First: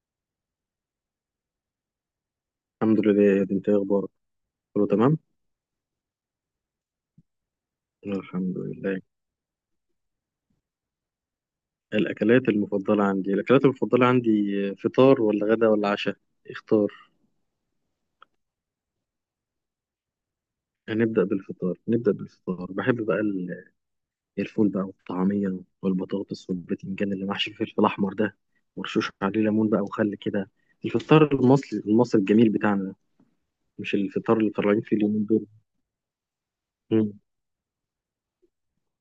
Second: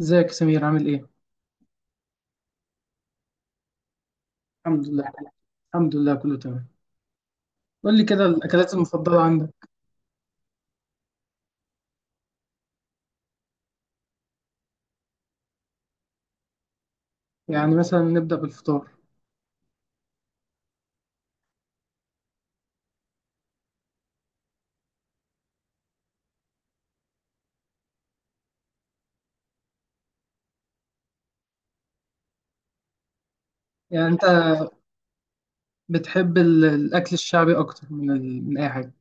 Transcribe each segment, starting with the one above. ازيك يا سمير عامل ايه؟ الحمد لله، يا دي، انت ايه اخبارك؟ الحمد كله لله. تمام. الحمد لله كله تمام. قول لي كده الحمد الاكلات لله. المفضلة عندك. الاكلات المفضله عندي. فطار ولا غدا ولا عشاء؟ اختار. يعني مثلا نبدأ بالفطار. هنبدا بالفطار، نبدا بالفطار. بحب بقى الفول بقى والطعميه والبطاطس والبتنجان اللي محشي فيه الفلفل احمر ده، ورشوش عليه ليمون بقى وخل كده. الفطار المصري المصري الجميل بتاعنا ده، مش يعني انت الفطار اللي طالعين فيه اليومين دول. بتحب الاكل مم. الشعبي اكتر من من اي حاجة.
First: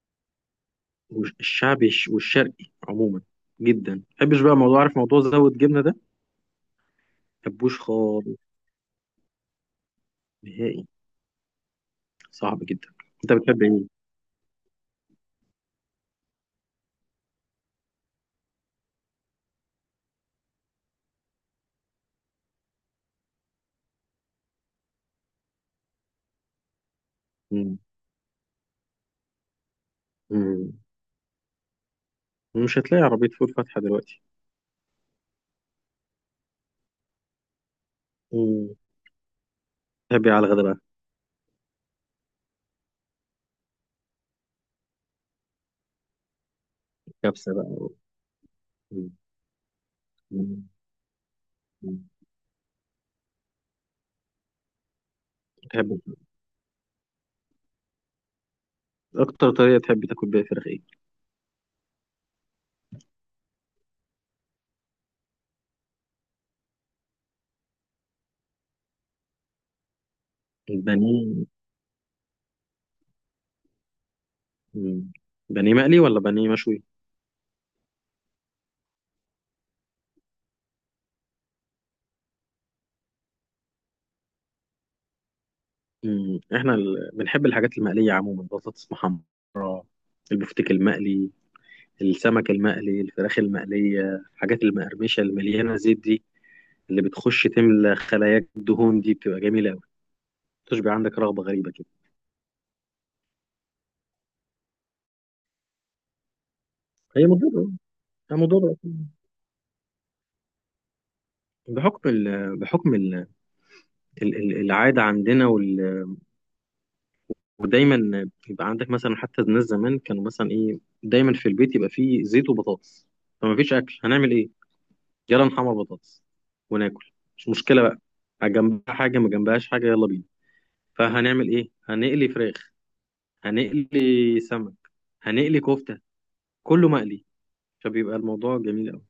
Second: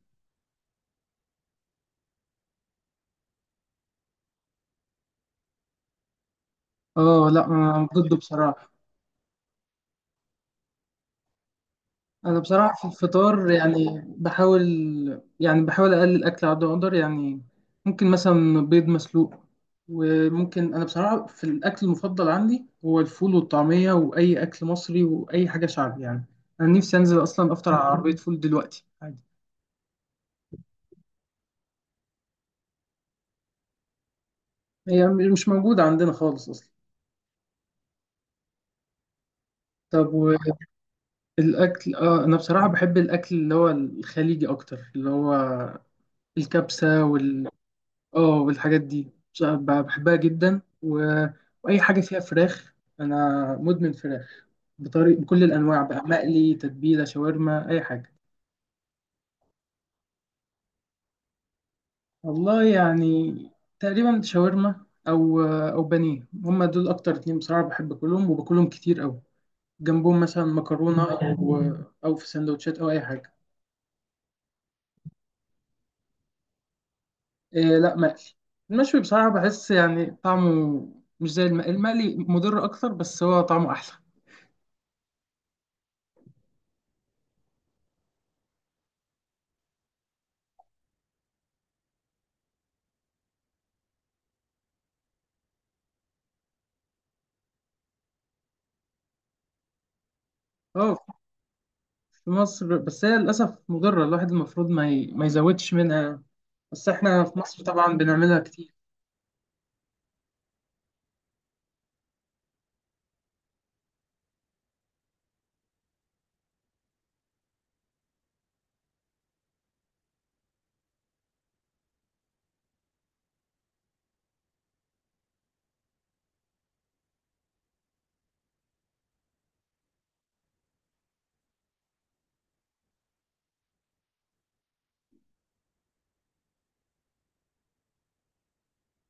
والشعبي والشرقي عموما جدا. ما بحبش بقى موضوع، عارف، موضوع زود جبنه ده، ما اه لا بحبوش انا ضده خالص، بصراحة. نهائي. انا صعب بصراحة في جدا. انت الفطار بتحب ايه؟ يعني بحاول. يعني بحاول اقلل اكل على قد ما اقدر يعني. ممكن مثلا بيض مسلوق، وممكن، انا بصراحة في الاكل المفضل عندي هو الفول والطعمية واي اكل مصري واي حاجة شعبي يعني. انا نفسي انزل اصلا افطر مم. على عربية فول دلوقتي. مم. مش هتلاقي عربية فول فاتحة دلوقتي. هي مش موجودة عندنا خالص أصلا. مم. طب تحب ايه على الغدا بقى؟ والأكل، آه أنا بصراحة بحب الأكل اللي هو الخليجي أكتر، اللي هو الكبسة وال، كبسة بقى. آه، والحاجات دي مم. بصراحة بحبها جدا مم. وأي حاجة مم. فيها فراخ. أنا مدمن فراخ، بطريق بكل الأنواع تحب بقى، مقلي، تتبيلة، شاورما، أي حاجة. اكتر طريقة تحب تاكل بيها فراخ ايه؟ والله يعني تقريبا شاورما أو بانيه، هما دول أكتر اتنين بصراحة بحب أكلهم وباكلهم كتير أوي، جنبهم مثلا مكرونة، البانيه. أو في سندوتشات أو أي حاجة. مم. بانيه مقلي ولا بانيه مشوي؟ إيه لا مقلي. المشوي بصراحة بحس يعني طعمه مش زي المقلي. المقلي مضر أكتر بس هو طعمه أحلى. مم. احنا بنحب الحاجات المقلية عموما، بطاطس محمرة، البفتيك المقلي، السمك المقلي، الفراخ المقلية، الحاجات المقرمشة المليانة زيت دي، اللي بتخش تملى خلاياك دهون دي، بتبقى جميلة أوي. تشبع، اه عندك رغبة غريبة كده. في مصر بس هي للأسف مضرة، الواحد المفروض ما، ما يزودش منها، بس احنا هي في مصر مضرة. طبعا ده بنعملها موضوع كتير. بقى. بحكم العادة عندنا، ودايما يبقى عندك مثلا. حتى الناس زمان كانوا مثلا، ايه، دايما في البيت يبقى فيه زيت وبطاطس. فما فيش اكل، هنعمل ايه؟ يلا نحمر بطاطس وناكل. مش مشكلة بقى. جنبها حاجة، ما جنبهاش حاجة، يلا بينا. فهنعمل ايه؟ هنقلي فراخ، هنقلي سمك، هنقلي كفتة، كله مقلي. فبيبقى الموضوع جميل قوي.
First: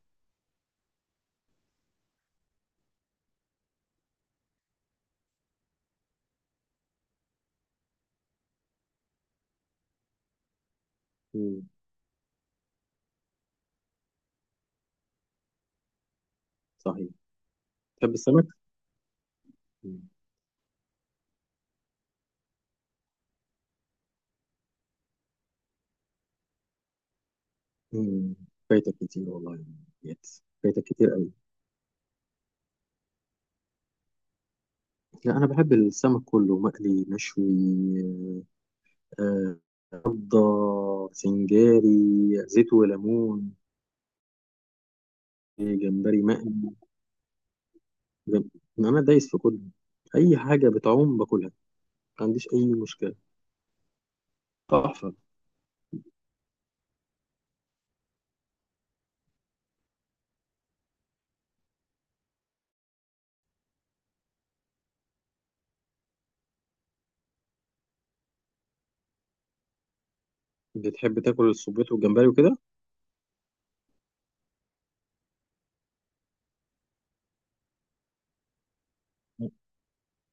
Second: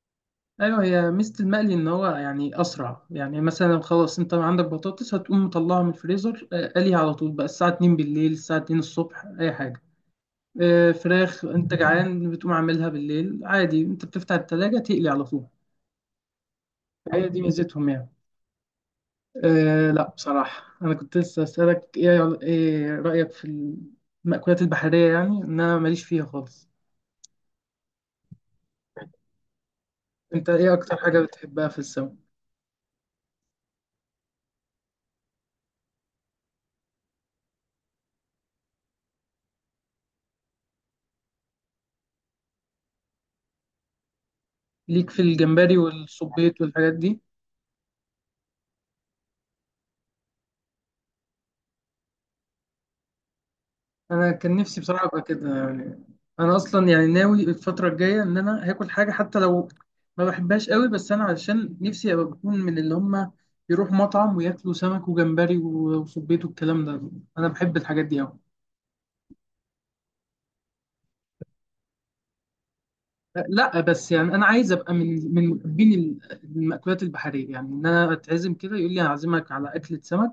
أيوه، هي ميزة المقلي إن هو يعني أسرع. يعني مثلا خلاص أنت عندك بطاطس هتقوم مطلعها من الفريزر، آه، قليها على طول بقى، الساعة 2 بالليل، الساعة 2 الصبح، أي حاجة. آه، فراخ، مم. أنت جعان بتقوم عاملها بالليل عادي، أنت بتفتح التلاجة تقلي على طول. صحيح. هي دي ميزتهم يعني. تحب السمك؟ أه لا بصراحة أنا كنت لسه أسألك، إيه إيه رأيك في المأكولات البحرية؟ يعني إن أنا ماليش فيها خالص. مم. فايتك كتير والله، يا ديت. أنت إيه فايتك أكتر كتير حاجة قوي. بتحبها في السمك؟ لا، انا بحب السمك كله، مقلي، مشوي، آه، رده، سنجاري، زيت وليمون. ليك في الجمبري جمبري والصبيط مقلي. والحاجات دي؟ جم... انا دايس في كله، اي حاجه بتعوم باكلها، ما عنديش اي مشكله. أنا كان نفسي بصراحة تحفه. أبقى كده يعني. أنا أصلا يعني ناوي الفترة الجاية إن أنا هاكل حاجة حتى لو ما بحبهاش قوي، بس أنا علشان نفسي أبقى بكون من اللي هما يروحوا مطعم وياكلوا سمك وجمبري وصبيط والكلام ده، أنا بحب الحاجات دي أوي. بتحب تاكل الصبيط والجمبري وكده؟ لا بس يعني انا عايز ابقى من محبين المأكولات البحريه. يعني ان انا اتعزم كده يقول لي هعزمك على اكله سمك،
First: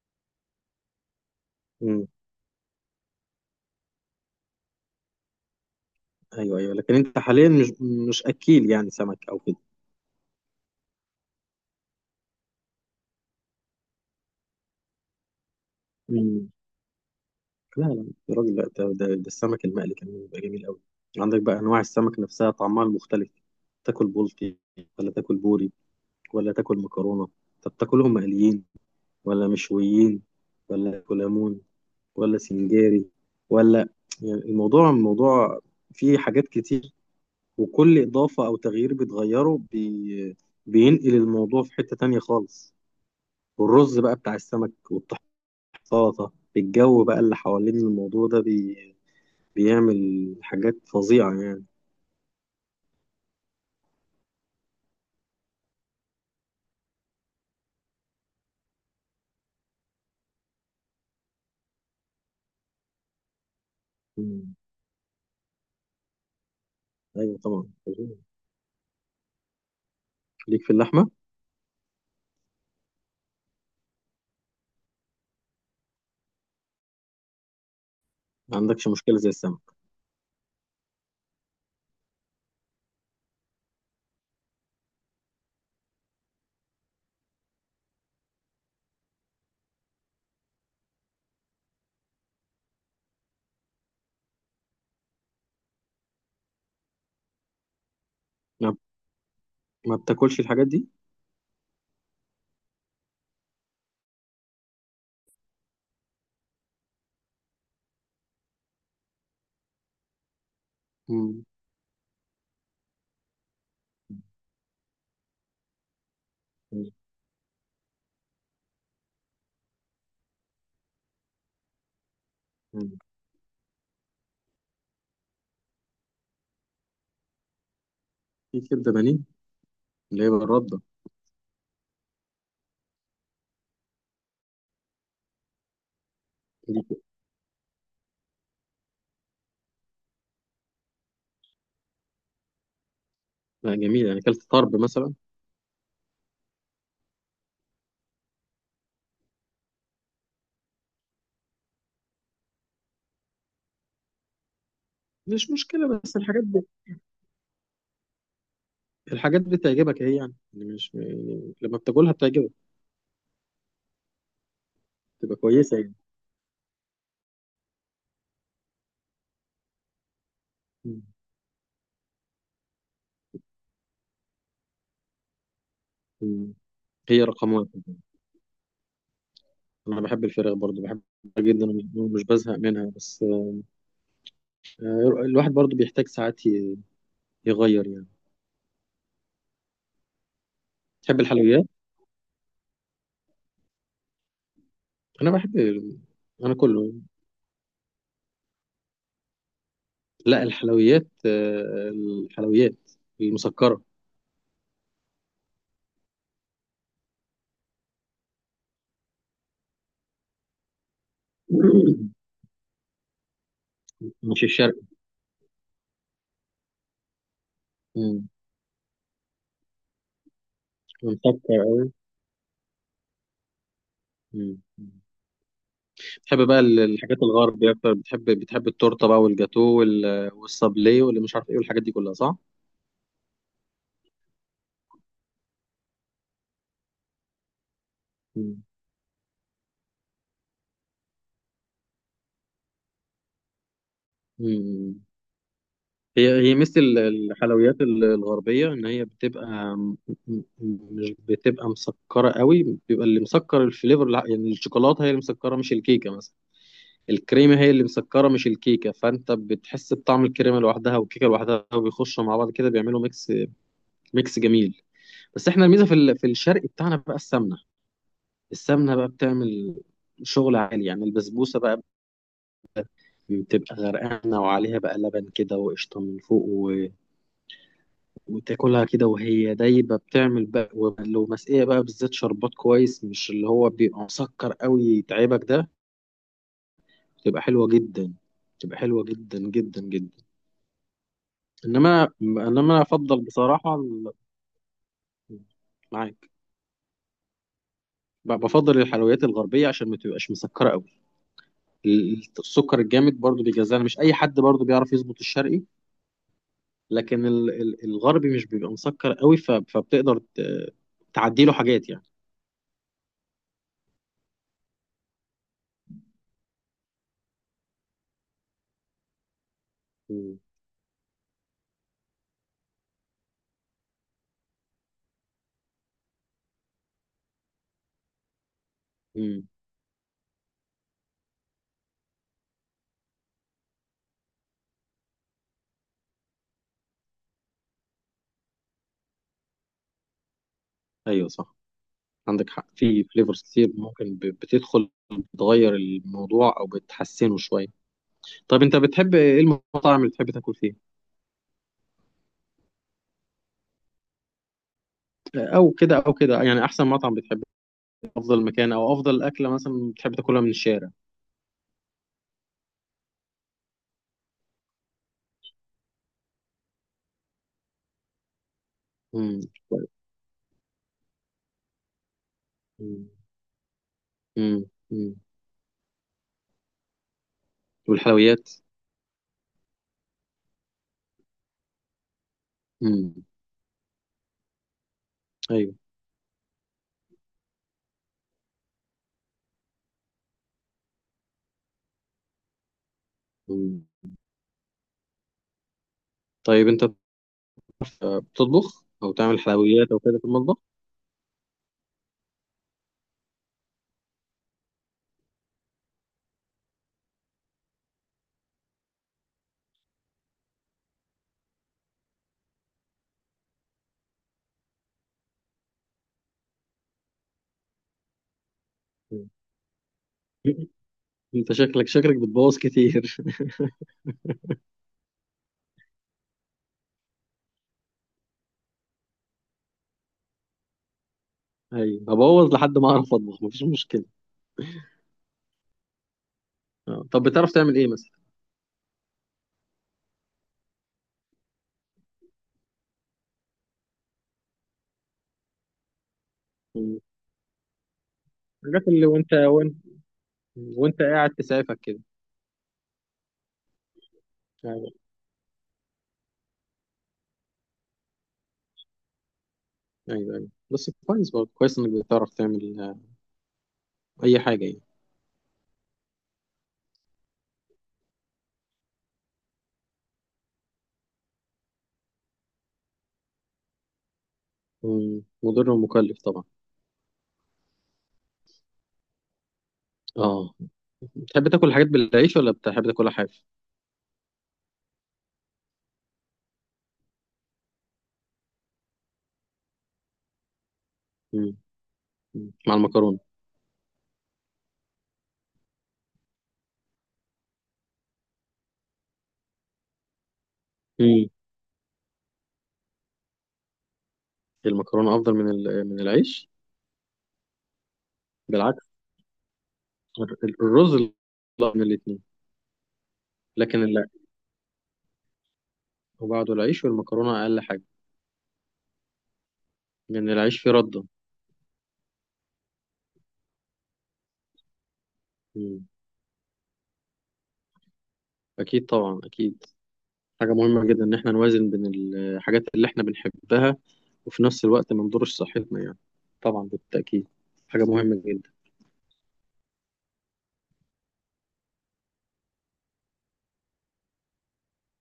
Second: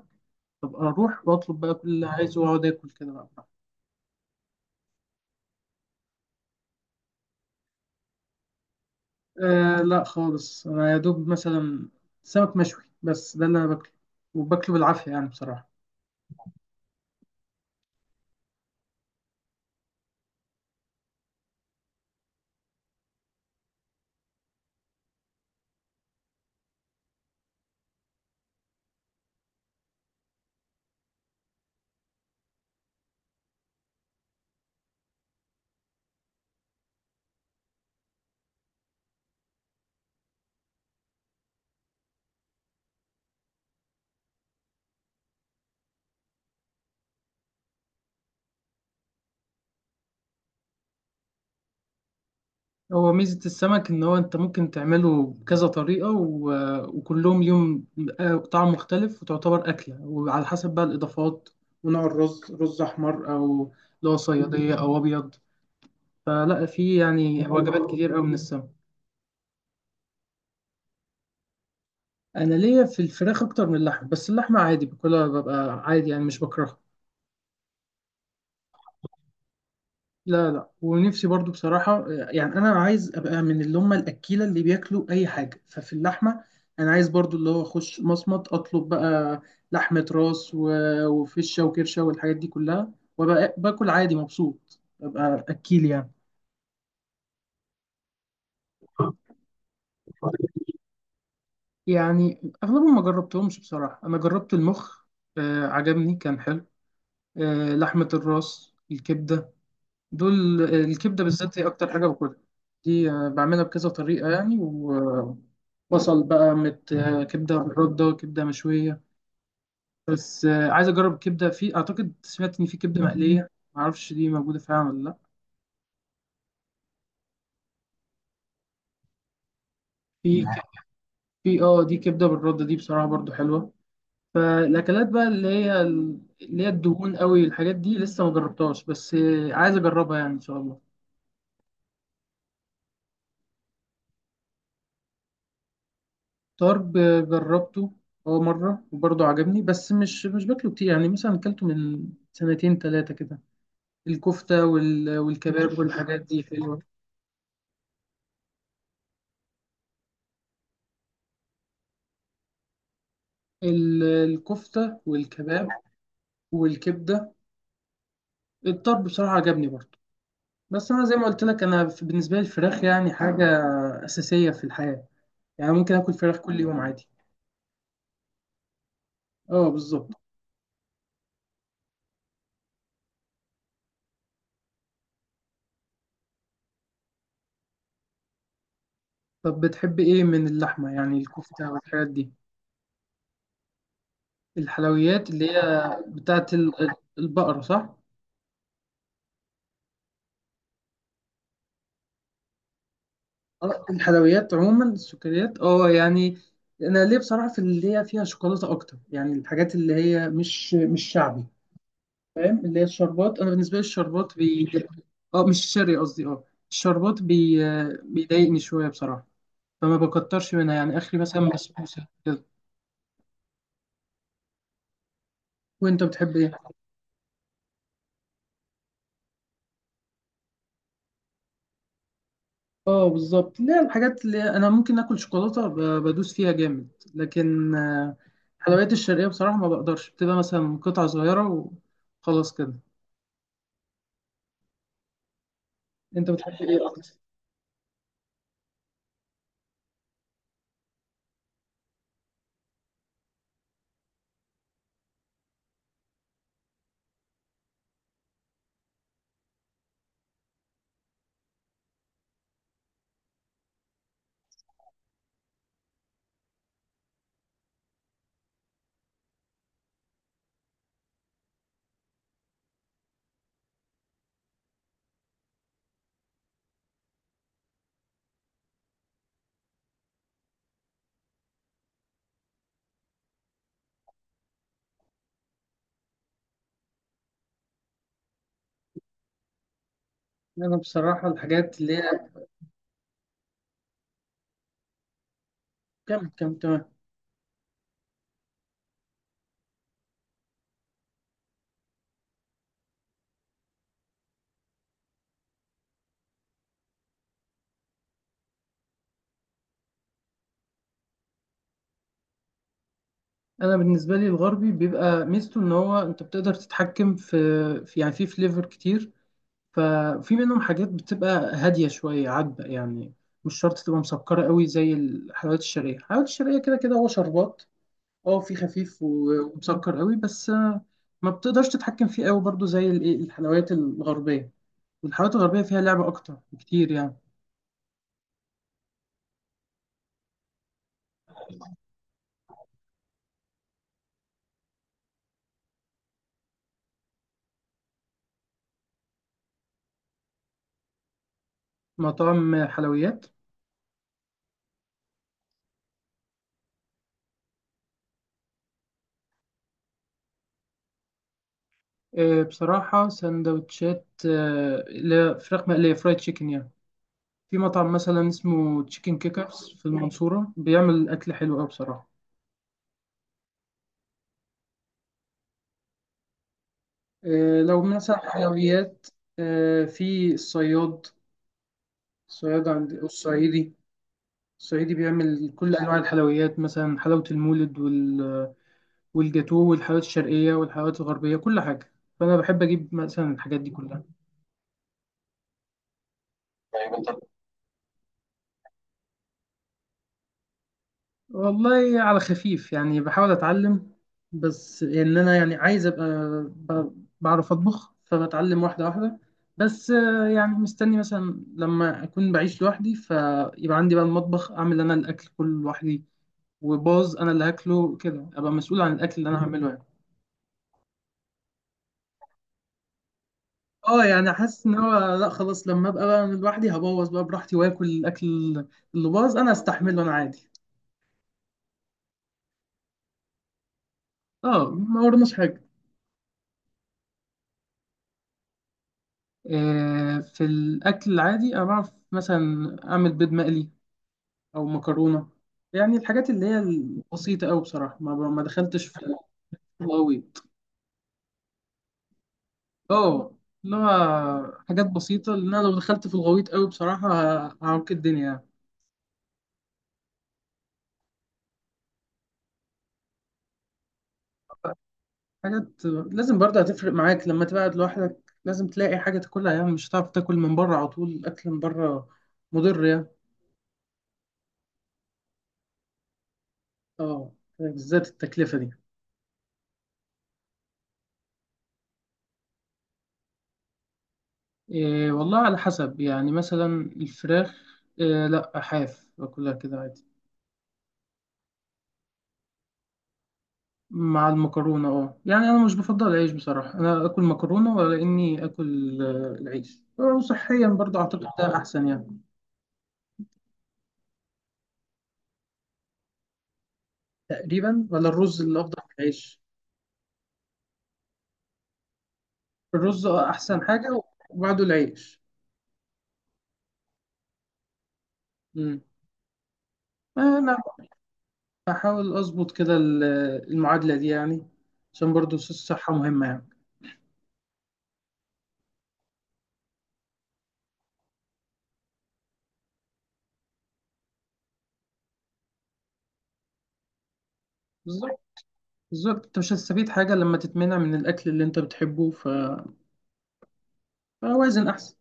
ابقى اروح واطلب بقى كل اللي مم. عايزه واقعد اكل كده بقى براحتي. ايوه، ايوه، لكن انت حاليا مش اكيل يعني سمك او أه لا خالص، انا يا دوب مثلا سمك مشوي بس ده اللي انا باكله، وباكله بالعافيه يعني بصراحه. كده؟ لا لا يا راجل، لا، ده السمك المقلي كمان بيبقى جميل قوي. عندك بقى انواع السمك نفسها، طعمها المختلف. تاكل بلطي، ولا تاكل بوري، ولا تاكل مكرونه؟ طب تاكلهم مقليين ولا مشويين، ولا كولامون، ولا سنجاري، ولا؟ يعني الموضوع فيه حاجات كتير. وكل اضافه او تغيير بتغيره، بينقل الموضوع في حته تانية خالص. والرز بقى بتاع السمك، والطحينه، السلطه، الجو بقى اللي حوالين الموضوع ده، بيعمل حاجات فظيعة يعني. هو ميزه السمك ان هو انت ممكن تعمله بكذا طريقه وكلهم ليهم، آه، طعم مختلف، وتعتبر اكله وعلى حسب بقى الاضافات، ونوع الرز، رز احمر او اللي هو مم. صياديه او ابيض. فلا في أيوة يعني طبعا، وجبات فظيع. كتير قوي من السمك. ليك في اللحمة؟ انا ليا في الفراخ اكتر من اللحم، بس اللحمه عادي باكلها، ببقى عادي يعني مش بكرهها. ما عندكش مشكلة زي السمك؟ لا لا، ونفسي برضو بصراحه يعني، انا عايز ابقى من اللي هم الاكيله اللي بياكلوا اي حاجه. ففي اللحمه انا عايز برضو اللي هو اخش مصمت اطلب بقى لحمه راس وفشه وكرشه والحاجات دي كلها، وابقى باكل عادي مبسوط، ابقى اكيل يعني. ما, ما بتاكلش الحاجات دي؟ يعني اغلبهم ما جربتهمش بصراحه. انا جربت المخ، آه، عجبني كان حلو. آه، لحمة الراس، الكبدة، دول، آه، الكبدة مم. بالذات هي أكتر حاجة باكلها دي، آه، بعملها بكذا طريقة يعني، وبصل بقى مم. مت، آه، كبدة بالردة، كبدة مشوية، بس، آه، عايز أجرب كبدة، في أعتقد سمعت إن في مم. كبدة مقلية، معرفش دي موجودة فعلا ولا لأ. في كبدة بانيه، اللي هي في ك- بالردة في اه دي كبدة بالردة، دي بصراحة برضو حلوة. فالأكلات بقى اللي هي دي. الدهون قوي الحاجات دي لسه ما جربتهاش، بس، آه، عايز أجربها يعني إن شاء الله. لا، جميلة. يعني أكلت طرب مثلا. طرب، جربته هو مرة وبرضه عجبني، بس مش باكله كتير يعني، مثلا أكلته من سنتين تلاتة كده. الكفتة مش والكباب مشكلة. بس والحاجات دي الحاجات دي حلوة. الحاجات دي بتعجبك أهي يعني مش يعني لما بتاكلها بتعجبك الكفتة تبقى والكباب كويسة يعني. والكبدة، الطرب بصراحة عجبني برضه. بس مم. أنا زي ما قلت لك، أنا بالنسبة لي الفراخ يعني حاجة أساسية في الحياة، يعني ممكن آكل فراخ مم. كل يوم عادي. هي رقم واحد. أه أنا بالظبط. بحب الفراخ برضو، بحبها جدا، ومش بزهق منها. بس الواحد برضو بيحتاج ساعات يغير يعني. طب بتحب إيه من اللحمة يعني، تحب الحلويات؟ الكفتة والحاجات دي؟ الحلويات انا اللي بحب هي ال- بتاعت انا كله. البقرة صح؟ لا، الحلويات، الحلويات المسكره. آه، الحلويات عموما السكريات، اه يعني. انا ليه بصراحه في اللي هي فيها شوكولاته اكتر، يعني الحاجات اللي هي مش شعبي، فاهم، اللي هي الشربات، انا بالنسبه لي الشربات مش بي، الشرق. اه مش شرقي قصدي، اه الشربات بي، آه، مم. بيضايقني شويه بصراحه، فما بكترش منها، يعني اخري مسكر مثلا قوي. بسبوسه كده. مم. وانت بتحب بتحب ايه؟ بقى الحاجات الغربية أكتر، بتحب التورتة بقى والجاتو والصابلي واللي مش عارف إيه والحاجات دي كلها، صح؟ اه بالظبط، لا الحاجات اللي انا ممكن اكل شوكولاته بدوس فيها جامد، لكن، آه، مم. الحلويات الشرقيه بصراحه ما بقدرش، بتبقى مثلا قطعه صغيره وخلاص كده. مم. انت هي بتحب ميزة ايه اكتر؟ الحلويات الغربية، إن هي بتبقى م- م- مش بتبقى مسكرة قوي. بيبقى اللي مسكر الفليفر، يعني الشوكولاتة هي اللي مسكرة، مش الكيكة مثلا. الكريمة هي اللي مسكرة، مش الكيكة، فأنت بتحس بطعم الكريمة لوحدها والكيكة لوحدها، وبيخشوا مع بعض كده، بيعملوا ميكس، ميكس جميل. بس احنا الميزة في في الشرق بتاعنا بقى السمنة. السمنة بقى بتعمل شغل عالي. يعني البسبوسة بقى بتبقى غرقانة، وعليها بقى لبن كده، وقشطة من فوق، وتاكلها كده وهي دايبة، بتعمل بقى. ولو مسقية بقى بالذات شربات كويس، مش اللي هو بيبقى مسكر قوي يتعبك ده، بتبقى حلوة جدا. بتبقى حلوة جدا جدا جدا. انا بصراحه الحاجات اللي انما هي، انما انا افضل بصراحه كم معاك. كم تمام. بفضل الحلويات الغربيه عشان ما تبقاش مسكره قوي. السكر الجامد برضو بيجزعنا، مش اي حد برضو بيعرف يظبط الشرقي. لكن الغربي مش بيبقى مسكر قوي، فبتقدر تعدي له حاجات يعني. انا بالنسبه لي الغربي بيبقى ميزته ان هو انت بتقدر تتحكم في، في يعني في فليفر كتير، ففي مم. منهم حاجات بتبقى هاديه شويه عذبه يعني، مش شرط تبقى مسكره قوي زي الحلويات الشرقيه. الحلويات الشرقيه كده كده هو شربات، اه في خفيف مم. ومسكر قوي، بس، آه، ما بتقدرش تتحكم فيه قوي برضو زي الايه الحلويات الغربيه، والحلويات الغربيه فيها لعبه اكتر بكتير يعني. ايوه صح، عندك حق. في فليفرز كتير ممكن بتدخل، بتغير الموضوع او بتحسنه شويه. طب انت بتحب ايه؟ المطاعم اللي بتحب تاكل فيه، مطاعم حلويات؟ او كده او كده يعني. احسن مطعم بتحب، أفضل مكان، أو أفضل أكلة مثلا بتحب تاكلها من الشارع؟ آه، بصراحة سندوتشات، آه، اللي هي فراخ مقلية، فرايد تشيكن يعني، في مطعم مثلا اسمه تشيكن امم. كيكرز في المنصورة بيعمل أكل حلو أوي بصراحة. امم. امم. امم. آه، لو مثلا والحلويات. حلويات، آه، في الصياد، الصياد عند امم. الصعيدي، الصعيدي بيعمل كل أيوه. أنواع الحلويات مثلا حلاوة المولد والجاتوه والحلويات الشرقية والحلويات الغربية كل حاجة، فأنا بحب أجيب مثلا الحاجات دي امم. طيب أنت كلها. بتطبخ أو تعمل حلويات أو كده في المطبخ؟ والله على خفيف يعني، بحاول اتعلم، بس ان انا يعني عايز ابقى بعرف اطبخ، فبتعلم واحده واحده، بس، آه، يعني مستني مثلا لما اكون بعيش لوحدي، فيبقى عندي بقى المطبخ، اعمل انا الاكل كله لوحدي، وباظ انا اللي هاكله كده، ابقى مسؤول عن الاكل اللي مم. انا هعمله يعني. أنت شكلك بتبوظ كتير. اه يعني حاسس ان هو لا خلاص، لما ابقى بقى لوحدي هبوظ بقى براحتي، واكل الاكل اللي باظ انا استحمله انا عادي. أيوه، هبوظ لحد ما أعرف أطبخ، مفيش مشكلة. اه ما ورناش حاجه. آه. طب بتعرف تعمل إيه مثلا؟ آه، في الأكل العادي أنا بعرف مثلا أعمل بيض مقلي أو مكرونة، يعني الحاجات اللي هي مم. البسيطة أوي، بصراحة ما دخلتش الحاجات اللي في وأنت وأنت الغويط. وأنت قاعد تسعفك كده. أه، اللي هو حاجات ايوه، بسيطة، لأن أنا لو دخلت في الغويط أوي بصراحة هعوك الدنيا يعني. ايوه، ايوه، بس كويس برضه. كويس انك بتعرف تعمل اي حاجه يعني. حاجات لازم برضه هتفرق معاك لما تبعد لوحدك، لازم تلاقي حاجة تاكلها، يعني مش هتعرف تاكل من بره على طول، الأكل من بره مضر يعني. مم. مضر ومكلف طبعا. أه، بالذات التكلفة دي. اه. تحب تاكل الحاجات بالعيش ولا بتحب تاكلها حاف؟ إيه والله على حسب يعني، مثلا الفراخ إيه لا حاف باكلها كده عادي. مم. مم. مع المكرونه. مع المكرونة اه يعني، أنا مش بفضل العيش بصراحة، أنا آكل مكرونة ولا إني آكل، آه، العيش، آه، وصحيا برضه أعتقد مم. ده أحسن يعني. المكرونه افضل من من العيش. تقريبا، ولا الرز اللي أفضل من بالعكس. العيش. الرز، لا، من الاثنين. الرز، آه، أحسن لكن حاجة، لا، وبعده العيش. وبعده العيش، والمكرونه اقل حاجه، مم. لان أنا العيش فيه رده. بحاول أظبط كده المعادلة دي يعني، عشان برضه مم. الصحة مهمة يعني. اكيد طبعا، اكيد. حاجه مهمه جدا ان احنا نوازن بين الحاجات اللي احنا بنحبها، وفي نفس الوقت ما نضرش صحتنا يعني. طبعا بالتاكيد، حاجه بالظبط، مهمه جدا. بالظبط، أنت مش هتستفيد حاجة لما تتمنع من الأكل اللي أنت بتحبه. اوازن احسن.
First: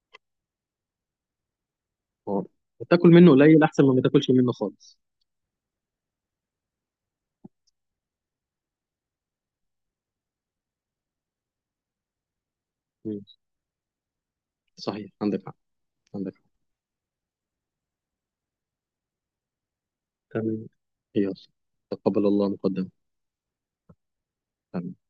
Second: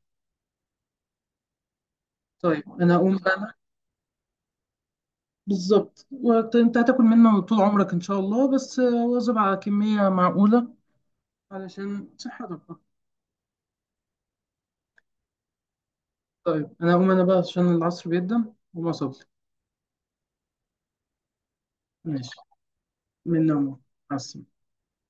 اه، طيب انا تاكل اقوم منه بقى. قليل احسن ما تاكلش منه خالص. بالظبط، انت هتاكل منه طول عمرك ان شاء الله، بس واظب على كميه معقوله علشان صحتك بقى. مم. صحيح، عندك حق. عندك. طيب انا اقوم انا بقى عشان العصر بيقدم وما صلي. تمام. يلا. تقبل ماشي، الله مقدما. من نومه، مع السلامه. تمام. مع